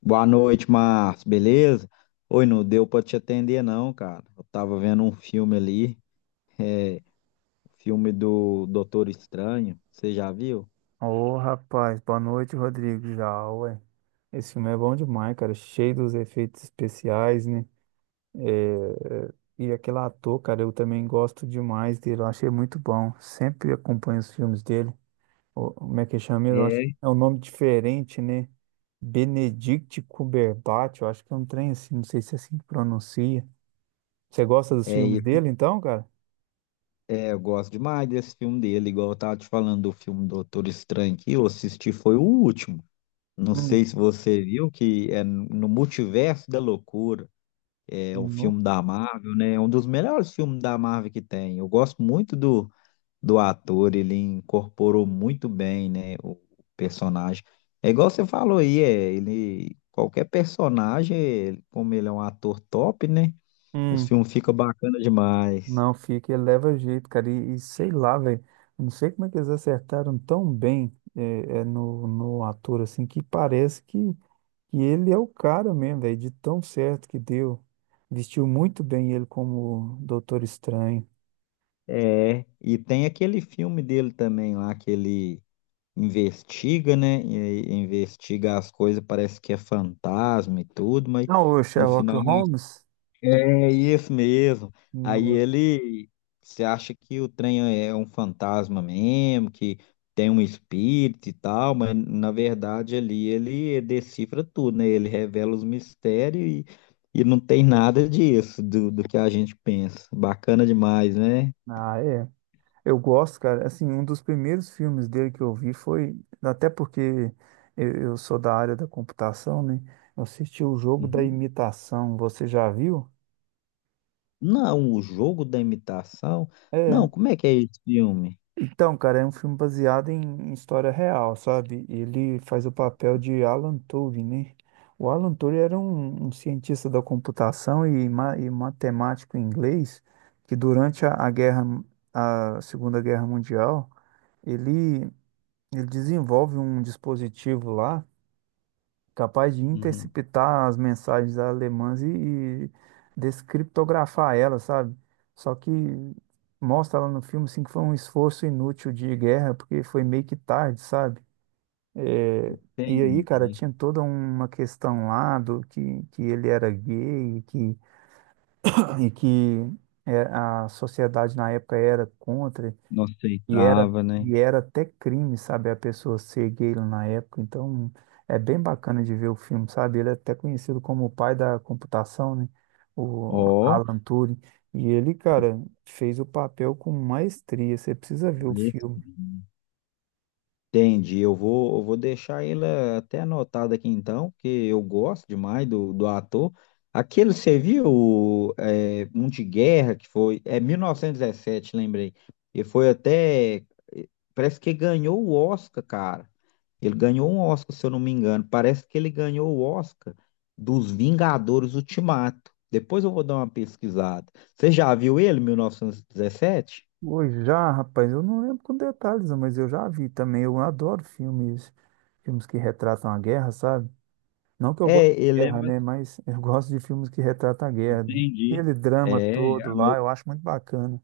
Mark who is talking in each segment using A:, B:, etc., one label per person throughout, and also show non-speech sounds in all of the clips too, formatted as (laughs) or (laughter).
A: Boa noite, Márcio, beleza? Oi, não deu pra te atender não, cara. Eu tava vendo um filme ali, é, o filme do Doutor Estranho, você já viu?
B: Ô, rapaz, boa noite, Rodrigo. Já, ué. Esse filme é bom demais, cara. Cheio dos efeitos especiais, né? É, é, E aquele ator, cara, eu também gosto demais dele. Eu achei muito bom. Sempre acompanho os filmes dele. Como é que chama mesmo?
A: É,
B: É um nome diferente, né? Benedict Cumberbatch. Eu acho que é um trem assim. Não sei se é assim que pronuncia. Você gosta dos
A: É,
B: filmes
A: e-
B: dele, então, cara?
A: eu gosto demais desse filme dele, igual eu tava te falando do filme Doutor Estranho que eu assisti, foi o último. Não
B: Hum,
A: sei se você viu, que é no Multiverso da Loucura, é um
B: não.
A: filme da Marvel, né? É um dos melhores filmes da Marvel que tem. Eu gosto muito do ator, ele incorporou muito bem, né, o personagem. É igual você falou aí, ele qualquer personagem, como ele é um ator top, né? Os
B: Hum.
A: filmes ficam bacana demais.
B: Não fica, ele leva jeito, cara. E sei lá, velho. Não sei como é que eles acertaram tão bem no ator, assim, que parece que ele é o cara mesmo, velho, de tão certo que deu. Vestiu muito bem ele como Doutor Estranho.
A: É, e tem aquele filme dele também lá que ele investiga, né? E aí investiga as coisas, parece que é fantasma e tudo, mas
B: Não, o
A: no
B: Sherlock
A: final
B: Holmes.
A: É isso mesmo. Aí
B: no-
A: ele se acha que o trem é um fantasma mesmo, que tem um espírito e tal, mas na verdade ali ele decifra tudo, né? Ele revela os mistérios e não tem nada disso do que a gente pensa. Bacana demais, né?
B: Ah, é. Eu gosto, cara. Assim, um dos primeiros filmes dele que eu vi foi. Até porque eu sou da área da computação, né? Eu assisti O Jogo da
A: Uhum.
B: Imitação. Você já viu?
A: Não, o jogo da imitação. Não,
B: É.
A: como é que é esse filme?
B: Então, cara, é um filme baseado em história real, sabe? Ele faz o papel de Alan Turing, né? O Alan Turing era um cientista da computação e matemático inglês que durante a guerra, a Segunda Guerra Mundial, ele, ele desenvolve um dispositivo lá capaz de
A: Uhum.
B: interceptar as mensagens alemãs e descriptografar elas, sabe? Só que mostra lá no filme assim, que foi um esforço inútil de guerra, porque foi meio que tarde, sabe? É, e aí, cara,
A: Entendi.
B: tinha toda uma questão lá do que ele era gay e que é, a sociedade na época era contra.
A: Não
B: E era,
A: aceitava, né?
B: e era até crime, sabe, a pessoa ser gay lá na época. Então, é bem bacana de ver o filme, sabe? Ele é até conhecido como o pai da computação, né? O
A: Ó,
B: Alan Turing. E ele, cara, fez o papel com maestria. Você precisa ver o
A: esse.
B: filme.
A: Entendi, eu vou deixar ele até anotado aqui então, porque eu gosto demais do ator. Aquele, você viu, um de guerra que foi, é 1917, lembrei. E foi até, eh, parece que ganhou o Oscar, cara. Ele ganhou um Oscar, se eu não me engano. Parece que ele ganhou o Oscar dos Vingadores Ultimato. Depois eu vou dar uma pesquisada. Você já viu ele, 1917?
B: Hoje já, rapaz, eu não lembro com detalhes, não, mas eu já vi também. Eu adoro filmes, filmes que retratam a guerra, sabe? Não que eu goste
A: É,
B: de
A: ele é
B: guerra,
A: mais...
B: né? Mas (laughs) eu gosto de filmes que retratam a guerra.
A: Entendi.
B: Aquele drama
A: É,
B: todo lá, eu acho muito bacana.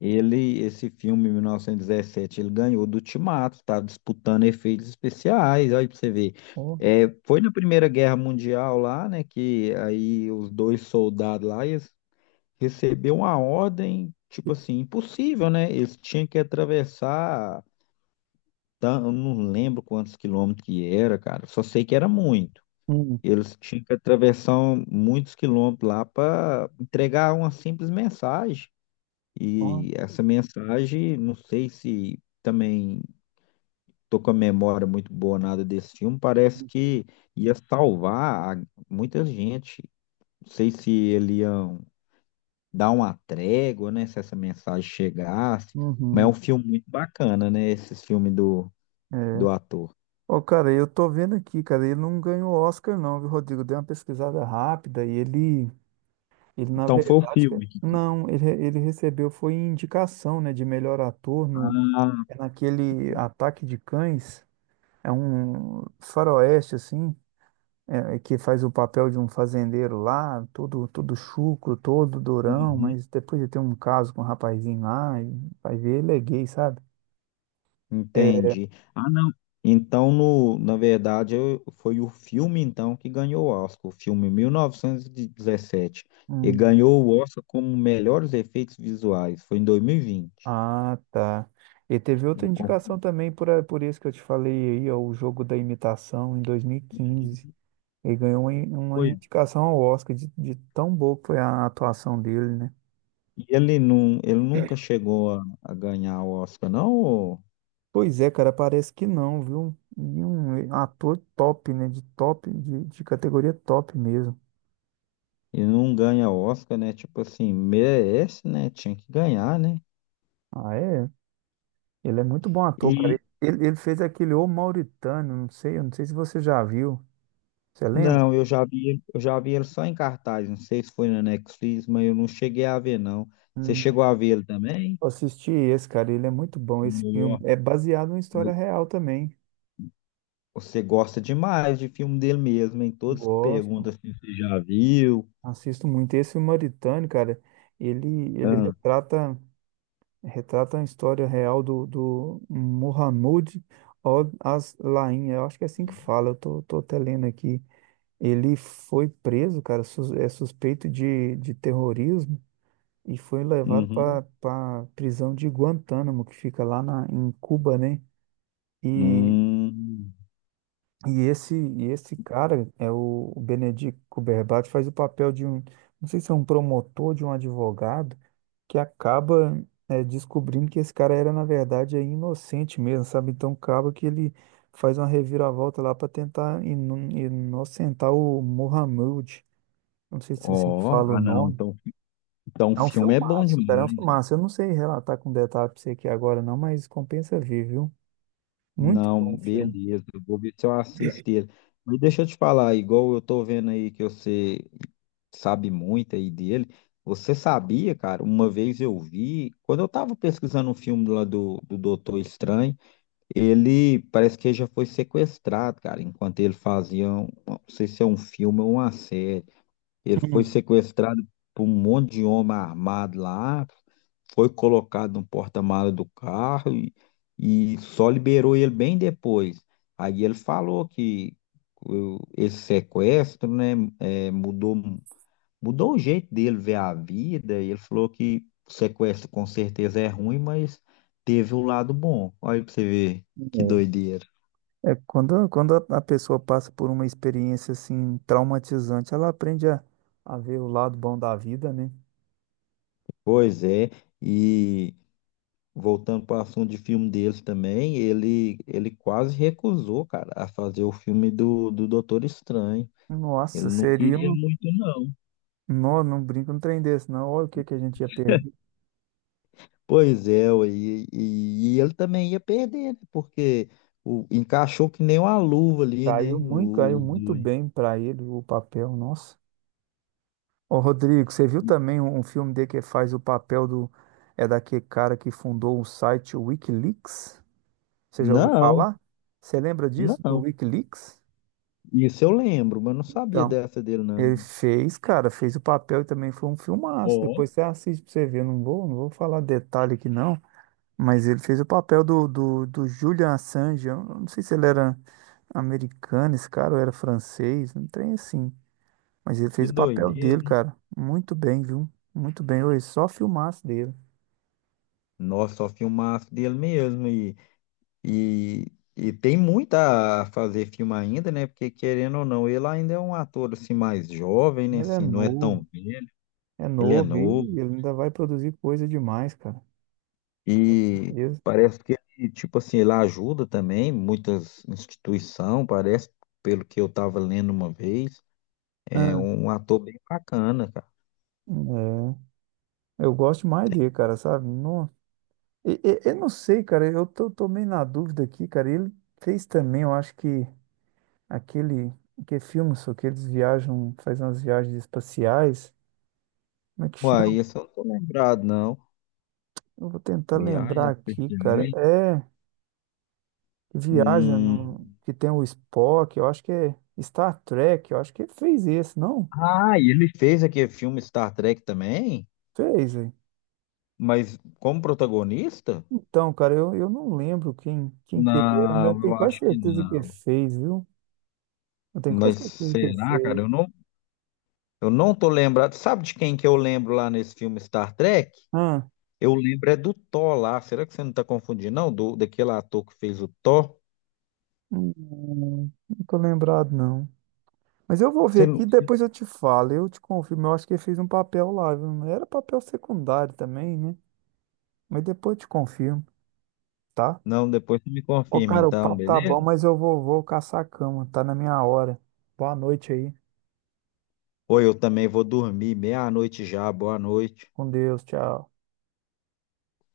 A: ele, esse filme, 1917, ele ganhou do Ultimato, estava disputando efeitos especiais, olha para você ver.
B: Ó.
A: É, foi na Primeira Guerra Mundial lá, né, que aí os dois soldados lá eles receberam uma ordem, tipo assim, impossível, né? Eles tinham que atravessar, eu não lembro quantos quilômetros que era, cara, só sei que era muito.
B: Hum,
A: Eles tinham que atravessar muitos quilômetros lá para entregar uma simples mensagem.
B: ó,
A: E essa mensagem, não sei se também tô com a memória muito boa nada desse filme, parece
B: uhum.
A: que ia salvar a- muita gente. Não sei se ele ia dar uma trégua, né, se essa mensagem chegasse, mas é um
B: Uhum,
A: filme muito bacana, né, esses filmes do
B: é.
A: ator.
B: Ô, cara, eu tô vendo aqui, cara, ele não ganhou Oscar não, viu, Rodrigo? Dei uma pesquisada rápida e ele na
A: Então foi o
B: verdade, cara,
A: filme.
B: não, ele recebeu foi indicação, né, de melhor ator no,
A: Ah,
B: é naquele Ataque de Cães, é um faroeste, assim, é que faz o papel de um fazendeiro lá, todo, todo chucro, todo durão,
A: uhum.
B: mas depois de ter um caso com um rapazinho lá, e vai ver, ele é gay, sabe? É,
A: Entendi. Ah, não. Então, no, na verdade, foi o filme, então, que ganhou o Oscar, o filme mil novecentos E dezessete e
B: hum.
A: ganhou o Oscar como melhores efeitos visuais. Foi em 2020.
B: Ah, tá. E teve outra
A: Eu
B: indicação
A: confundi.
B: também, por isso que eu te falei aí, ó, O Jogo da Imitação em 2015. Ele ganhou uma, uma
A: Foi.
B: indicação ao Oscar, de tão boa que foi a atuação dele, né?
A: E ele, não, ele nunca chegou a ganhar o Oscar, não? ou-
B: Pois é, cara, parece que não, viu? E um ator top, né? De top, de categoria top mesmo.
A: Ele não ganha Oscar, né? Tipo assim, merece, né? Tinha que ganhar, né?
B: Ah, é? Ele é muito bom ator, cara.
A: e
B: Ele fez aquele O Mauritano, não sei, eu não sei se você já viu. Você lembra?
A: Não, eu já vi, eu já vi ele só em cartaz, não sei se foi na Netflix, mas eu não cheguei a ver, não. Você chegou a ver ele também?
B: Eu assisti esse, cara, ele é muito bom. Esse filme
A: Não.
B: é baseado em história
A: Mas
B: real também.
A: você gosta demais de filme dele mesmo, hein? Todos que
B: Gosto,
A: perguntam se você já viu.
B: assisto muito. Esse O Mauritânio, cara, ele, ele
A: Ah,
B: retrata, retrata a história real do Mohamed Al-Aslain. Eu acho que é assim que fala, tô até lendo aqui. Ele foi preso, cara, é suspeito de terrorismo e foi levado
A: uhum.
B: para a prisão de Guantánamo, que fica lá na, em Cuba, né? E,
A: Hum,
B: e esse, e esse cara é o Benedict Cumberbatch, faz o papel de um, não sei se é um promotor, de um advogado, que acaba eh, descobrindo que esse cara era, na verdade, é inocente mesmo, sabe? Então acaba que ele faz uma reviravolta lá para tentar inocentar o Mohammed. Não sei se é assim que
A: ó,
B: fala o
A: ah não,
B: nome.
A: então, então o
B: É um
A: filme é bom
B: filmaço, cara, é um
A: demais.
B: filmaço. Eu não sei relatar com detalhe pra você aqui agora, não, mas compensa ver, viu? Muito bom
A: Não,
B: o filme.
A: beleza. Eu vou ver se eu assisto ele. Mas deixa eu te falar, igual eu tô vendo aí que você sabe muito aí dele. Você sabia, cara? Uma vez eu vi, quando eu tava pesquisando um filme lá do Doutor Estranho, ele parece que ele já foi sequestrado, cara, enquanto ele fazia, um, não sei se é um filme ou uma série. Ele foi sequestrado por um monte de homem armado lá, foi colocado no porta-malas do carro e só liberou ele bem depois. Aí ele falou que esse sequestro, né, é, mudou, mudou o jeito dele ver a vida. E ele falou que o sequestro com certeza é ruim, mas teve o lado bom. Olha aí pra você ver que
B: Hum.
A: doideira.
B: É, quando a pessoa passa por uma experiência assim traumatizante, ela aprende a ver o lado bom da vida, né?
A: Pois é, e voltando para o assunto de filme deles também, ele quase recusou, cara, a fazer o filme do Doutor Estranho. Ele
B: Nossa,
A: não
B: seria
A: queria
B: um.
A: muito, não.
B: Não, não brinca um trem desse, não. Olha o que que a gente ia perder.
A: Pois é, ué, e ele também ia perder, né? Porque o, encaixou que nem uma luva ali, né? o-
B: Caiu
A: Os
B: muito
A: dois.
B: bem para ele o papel, nossa. Ô, Rodrigo, você viu também um filme dele que faz o papel do. É daquele cara que fundou o site Wikileaks? Você já ouviu
A: Não,
B: falar? Você lembra disso, do
A: não.
B: Wikileaks?
A: Isso eu lembro, mas não sabia
B: Então.
A: dessa dele, não.
B: Ele fez, cara, fez o papel e também foi um filmaço.
A: Ó,
B: Depois você assiste pra você ver. Não vou falar detalhe aqui não, mas ele fez o papel do Julian Assange. Eu não sei se ele era americano, esse cara, ou era francês, não tem assim. Mas ele
A: que
B: fez o papel
A: doideira.
B: dele, cara. Muito bem, viu? Muito bem. Oi, só filmaço dele.
A: Nossa, só filmaço dele mesmo. E, e tem muito a fazer filme ainda, né? Porque querendo ou não, ele ainda é um ator assim mais jovem, né?
B: Ele
A: Assim, não é tão velho,
B: é
A: ele é
B: novo e
A: novo
B: ele ainda vai produzir coisa demais, cara. Com
A: e
B: certeza.
A: parece que ele, tipo assim, ele ajuda também muitas instituições, parece, pelo que eu estava lendo uma vez, é
B: Ah,
A: um ator bem bacana, cara.
B: é. Eu gosto mais dele, cara, sabe? Não, eu não sei, cara. Tô meio na dúvida aqui, cara. Ele fez também, eu acho que aquele que é filme, só que eles viajam, fazem umas viagens espaciais. Como é que
A: Uai,
B: chama?
A: esse eu não tô lembrado, não.
B: Eu vou tentar
A: Viagem
B: lembrar
A: especial
B: aqui, cara.
A: Perdições.
B: É, que viaja no,
A: Hum.
B: que tem o Spock, eu acho que é Star Trek, eu acho que ele fez esse, não?
A: Ah, e ele fez aquele filme Star Trek também,
B: Fez, hein?
A: mas como protagonista?
B: Então, cara, eu não lembro quem que ele era, mas eu
A: Não,
B: tenho
A: eu
B: quase
A: acho que
B: certeza que ele
A: não.
B: fez, viu? Eu tenho quase
A: Mas
B: certeza que ele
A: será, cara?
B: fez.
A: Eu não tô lembrado. Sabe de quem que eu lembro lá nesse filme Star Trek?
B: Ah,
A: Eu lembro é do Thor lá. Será que você não tá confundindo, não? Do, daquele ator que fez o Thor?
B: não tô lembrado, não. Mas eu vou ver
A: Você não...
B: aqui, depois eu te falo, eu te confirmo. Eu acho que ele fez um papel lá, viu? Era papel secundário também, né? Mas depois eu te confirmo, tá?
A: Não, depois você me
B: Ô,
A: confirma,
B: cara, o
A: então,
B: papo tá
A: beleza?
B: bom, mas vou caçar a cama, tá na minha hora. Boa noite aí,
A: Ou eu também vou dormir meia-noite já. Boa noite.
B: com Deus, tchau.